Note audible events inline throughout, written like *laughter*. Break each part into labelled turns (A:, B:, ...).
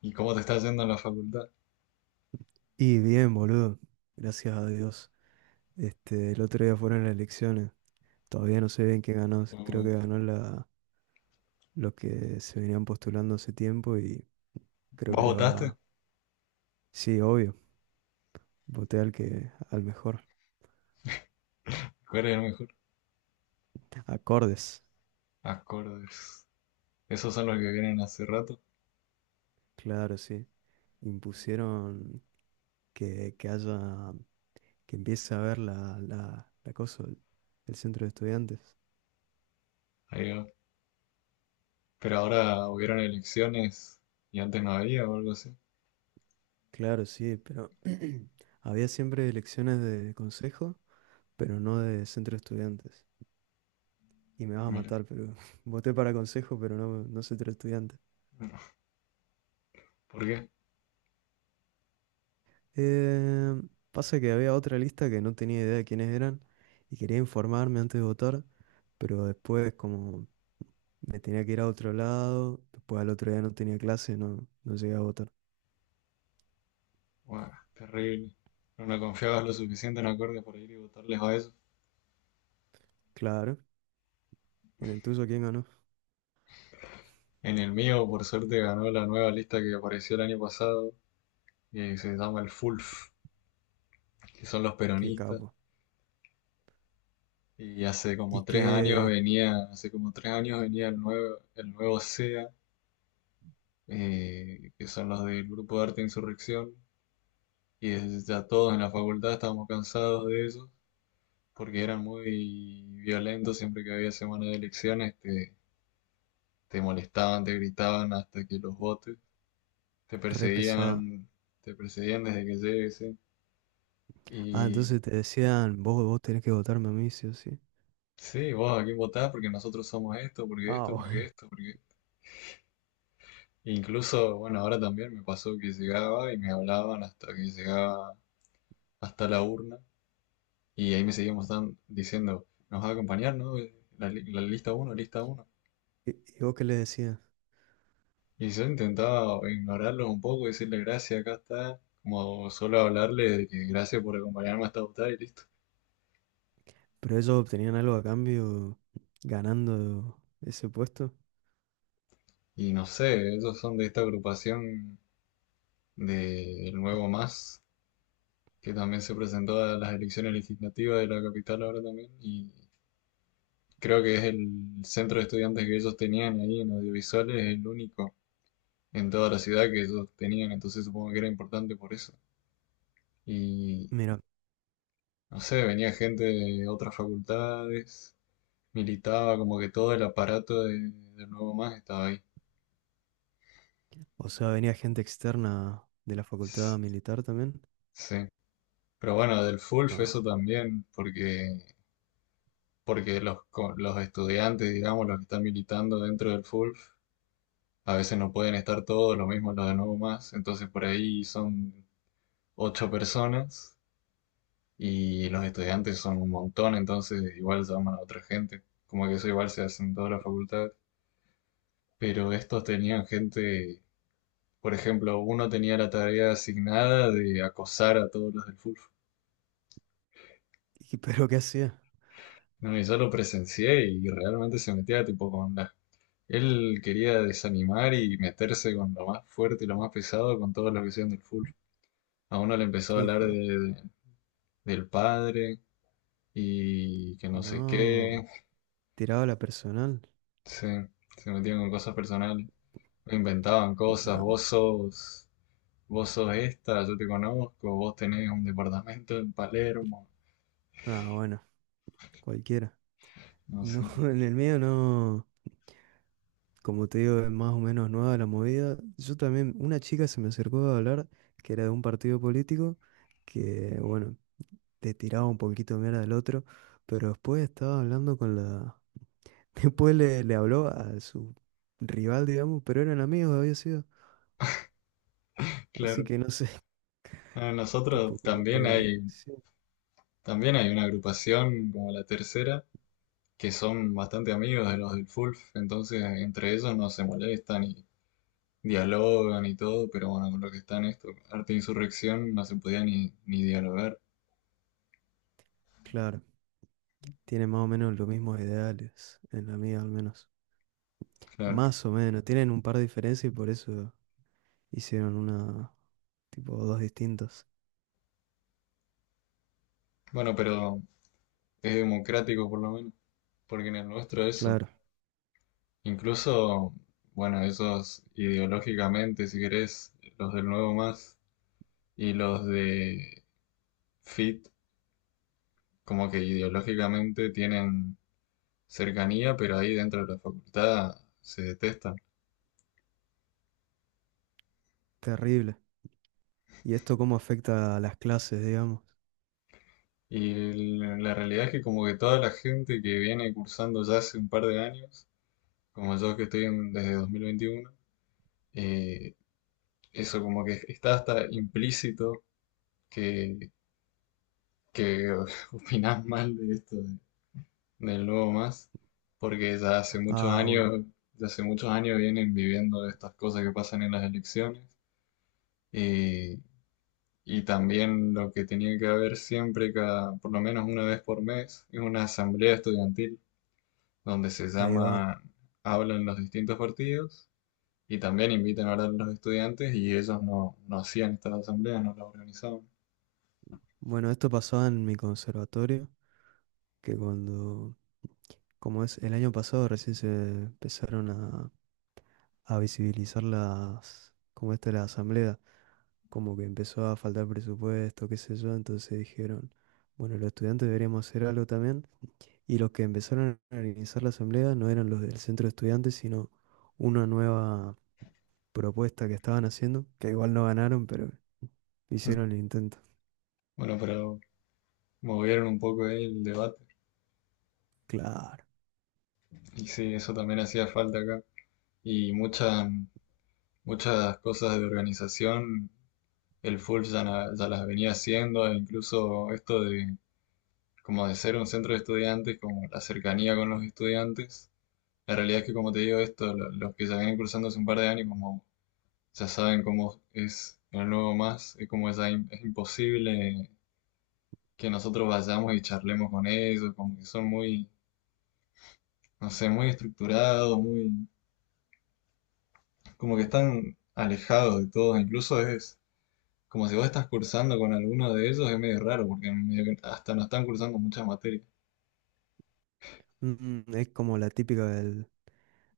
A: ¿Y cómo te estás yendo en la facultad?
B: Y bien, boludo. Gracias a Dios. El otro día fueron las elecciones. Todavía no sé bien quién ganó. Creo que
A: ¿O
B: ganó los que se venían postulando hace tiempo y creo que
A: ¿Vos
B: le
A: votaste?
B: va. Sí, obvio. Voté al mejor.
A: ¿Cuál es el mejor?
B: Acordes.
A: Acordes. Esos son los que vienen hace rato.
B: Claro, sí. Impusieron que haya, que empiece a haber la cosa, el centro de estudiantes.
A: Ahí va. Pero ahora hubieron elecciones y antes no había o algo así.
B: Claro, sí, pero *clears throat* había siempre elecciones de consejo, pero no de centro de estudiantes. Y me vas a
A: Mira.
B: matar, pero *laughs* voté para consejo, pero no soy tu estudiante.
A: No. ¿Por qué?
B: Eh, pasa que había otra lista que no tenía idea de quiénes eran y quería informarme antes de votar, pero después como me tenía que ir a otro lado, después al otro día no tenía clase, no llegué a votar.
A: Buah, terrible. No me confiabas lo suficiente en acordes para ir y votarles a eso.
B: Claro, en el tuyo quién ganó,
A: En el mío, por suerte, ganó la nueva lista que apareció el año pasado y se llama el FULF, que son los
B: qué
A: peronistas.
B: capo.
A: Y hace como
B: Y
A: 3 años
B: qué
A: venía, hace como 3 años venía el nuevo, SEA, que son los del grupo de arte Insurrección, y ya todos en la facultad estábamos cansados de ellos, porque eran muy violentos, siempre que había semana de elecciones te, molestaban, te gritaban hasta que los votes, te
B: re pesado.
A: perseguían, te perseguían desde que llegues, ¿sí?
B: Ah,
A: Y
B: entonces te decían, vos tenés que votarme a mí, sí o sí.
A: sí, ¿vos a quién votás? Porque nosotros somos esto, porque esto,
B: Ah,
A: porque esto, porque esto. Incluso, bueno, ahora también me pasó que llegaba y me hablaban hasta que llegaba hasta la urna. Y ahí me seguían diciendo: nos va a acompañar, ¿no? La lista uno, lista uno.
B: *laughs* ¿Y vos qué le decías?
A: Y yo intentaba ignorarlo un poco, decirle gracias, acá está. Como solo hablarle de que gracias por acompañarme hasta votar y listo.
B: Pero ellos obtenían algo a cambio ganando ese puesto.
A: Y no sé, ellos son de esta agrupación del Nuevo Más, que también se presentó a las elecciones legislativas de la capital ahora también. Y creo que es el centro de estudiantes que ellos tenían ahí en audiovisuales, el único en toda la ciudad que ellos tenían. Entonces supongo que era importante por eso. Y
B: Mira,
A: no sé, venía gente de otras facultades, militaba, como que todo el aparato del Nuevo Más estaba ahí.
B: o sea, venía gente externa de la facultad
A: S-
B: militar también.
A: Sí. Pero bueno, del FULF eso
B: No.
A: también, porque los estudiantes, digamos, los que están militando dentro del FULF, a veces no pueden estar todos, lo mismo los de Nuevo Más. Entonces por ahí son ocho personas y los estudiantes son un montón, entonces igual llaman a otra gente. Como que eso igual se hace en toda la facultad. Pero estos tenían gente, por ejemplo, uno tenía la tarea asignada de acosar a todos los del Fulf.
B: ¿Y pero qué hacía?
A: No, y yo lo presencié y realmente se metía tipo con la... Él quería desanimar y meterse con lo más fuerte y lo más pesado con todos los que sean del Fulf. A uno le empezó
B: ¿Qué
A: a hablar
B: dijo?
A: del padre y que no sé
B: No.
A: qué.
B: ¿Tiraba la personal?
A: Sí, se metían con cosas personales. Inventaban cosas,
B: No.
A: vos sos esta, yo te conozco, vos tenés un departamento en Palermo,
B: Ah, bueno, cualquiera.
A: no
B: No,
A: sé,
B: *laughs* en el mío no. Como te digo, es más o menos nueva la movida. Yo también, una chica se me acercó a hablar que era de un partido político que, bueno, te tiraba un poquito de mierda al otro, pero después estaba hablando con la. Después le habló a su rival, digamos, pero eran amigos, había sido. Así
A: claro.
B: que no sé, *laughs*
A: A
B: tipo,
A: nosotros
B: como
A: también
B: que...
A: hay,
B: Sí,
A: también hay una agrupación como la tercera, que son bastante amigos de los del Fulf, entonces entre ellos no se molestan y dialogan y todo, pero bueno, con lo que está en esto, arte e insurrección, no se podía ni dialogar,
B: claro, tienen más o menos los mismos ideales, en la mía al menos.
A: claro.
B: Más o menos, tienen un par de diferencias y por eso hicieron una, tipo, dos distintas.
A: Bueno, pero es democrático por lo menos, porque en el nuestro eso.
B: Claro,
A: Incluso, bueno, esos ideológicamente, si querés, los del Nuevo Más y los de FIT, como que ideológicamente tienen cercanía, pero ahí dentro de la facultad se detestan.
B: terrible. ¿Y esto cómo afecta a las clases, digamos?
A: Y la realidad es que como que toda la gente que viene cursando ya hace un par de años, como yo que estoy desde 2021, eh, eso como que está hasta implícito que, que *laughs* opinás mal de esto de nuevo más, porque ya hace muchos
B: Ah, bueno,
A: años, ya hace muchos años vienen viviendo estas cosas que pasan en las elecciones y, y también lo que tenía que haber siempre, cada, por lo menos una vez por mes, es una asamblea estudiantil donde se
B: ahí va.
A: llama, hablan los distintos partidos y también invitan a hablar a los estudiantes y ellos no, hacían estas asambleas, no las organizaban.
B: Bueno, esto pasaba en mi conservatorio, que cuando, como es, el año pasado recién se empezaron a visibilizar las, como esta la asamblea, como que empezó a faltar presupuesto, qué sé yo, entonces dijeron, bueno, los estudiantes deberíamos hacer algo también, y los que empezaron a organizar la asamblea no eran los del centro de estudiantes, sino una nueva propuesta que estaban haciendo, que igual no ganaron, pero hicieron el
A: *laughs*
B: intento.
A: Bueno, pero movieron un poco ahí el debate
B: Claro.
A: y sí, eso también hacía falta acá y Muchas cosas de organización el FULF ya, ya las venía haciendo, e incluso esto de como de ser un centro de estudiantes, como la cercanía con los estudiantes. La realidad es que, como te digo, esto, los que ya vienen cursando hace un par de años, como ya saben cómo es el nuevo más, es como ya es imposible que nosotros vayamos y charlemos con ellos, como que son muy, no sé, muy estructurados, muy, como que están alejados de todo, incluso es como si vos estás cursando con alguno de ellos, es medio raro, porque medio que hasta no están cursando muchas materias.
B: Mm, mm, es como la típica del,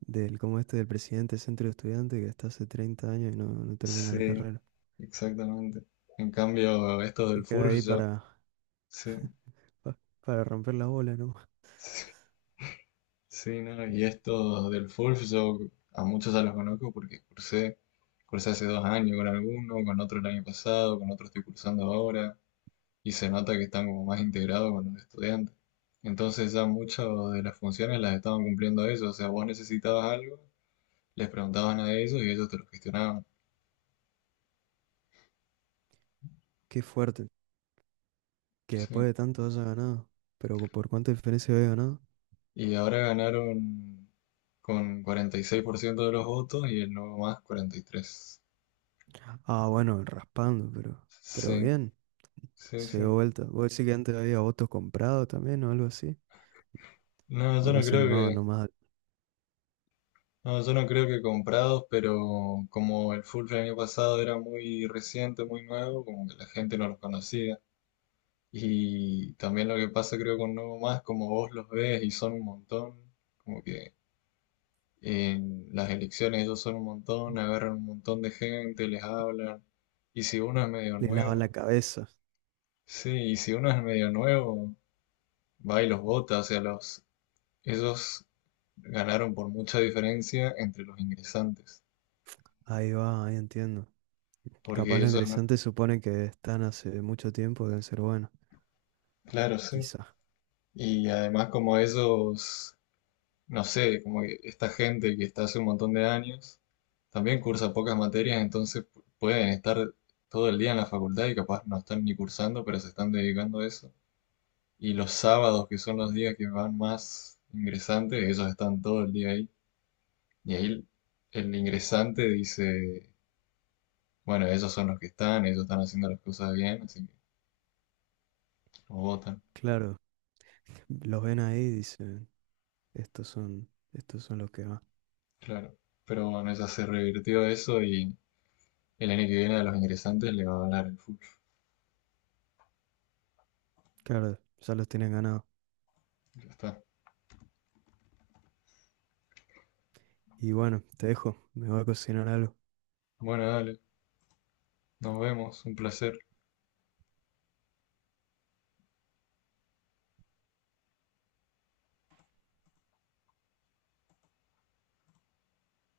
B: del, como este del presidente del centro de estudiantes que está hace 30 años y no termina la
A: Sí,
B: carrera.
A: exactamente. En cambio, estos
B: Se
A: del
B: queda
A: Fulf,
B: ahí
A: yo,
B: para,
A: sí,
B: pa- para romper la bola, ¿no?
A: *laughs* sí, ¿no? Y estos del Fulf, yo a muchos ya los conozco porque cursé hace 2 años con alguno, con otro el año pasado, con otro estoy cursando ahora, y se nota que están como más integrados con los estudiantes. Entonces ya muchas de las funciones las estaban cumpliendo ellos, o sea, vos necesitabas algo, les preguntaban a ellos y ellos te lo gestionaban.
B: Qué fuerte, que
A: Sí.
B: después de tanto haya ganado. Pero ¿por cuánta diferencia había ganado?
A: Y ahora ganaron con 46% de los votos y el nuevo más 43.
B: Ah, bueno, raspando, pero
A: Sí,
B: bien,
A: sí,
B: se
A: sí.
B: dio vuelta. ¿Vos decís que antes había votos comprados también o algo así?
A: No,
B: ¿O
A: yo
B: no
A: no
B: se
A: creo
B: animaba
A: que,
B: nomás?
A: no, yo no creo que comprados, pero como el full el año pasado era muy reciente, muy nuevo, como que la gente no los conocía. Y también lo que pasa creo con Nuevo Más, como vos los ves y son un montón, como que en las elecciones ellos son un montón, agarran un montón de gente, les hablan. Y si uno es medio
B: Le lavan la
A: nuevo,
B: cabeza.
A: sí, y si uno es medio nuevo, va y los vota. O sea, los, ellos ganaron por mucha diferencia entre los ingresantes.
B: Ahí va, ahí entiendo.
A: Porque
B: Capaz los
A: ellos no.
B: ingresantes suponen que están hace mucho tiempo, deben ser buenos.
A: Claro, sí.
B: Quizás,
A: Y además como ellos, no sé, como que esta gente que está hace un montón de años, también cursa pocas materias, entonces pueden estar todo el día en la facultad y capaz no están ni cursando, pero se están dedicando a eso. Y los sábados, que son los días que van más ingresantes, ellos están todo el día ahí. Y ahí el ingresante dice, bueno, ellos son los que están, ellos están haciendo las cosas bien, así que los votan.
B: claro. Los ven ahí y dicen, estos son los que van.
A: Claro. Pero bueno, ya se revirtió eso y el año que viene a los ingresantes le va a hablar el fútbol.
B: Claro, ya los tienen ganado.
A: Ya está.
B: Y bueno, te dejo, me voy a cocinar algo.
A: Bueno, dale. Nos vemos. Un placer.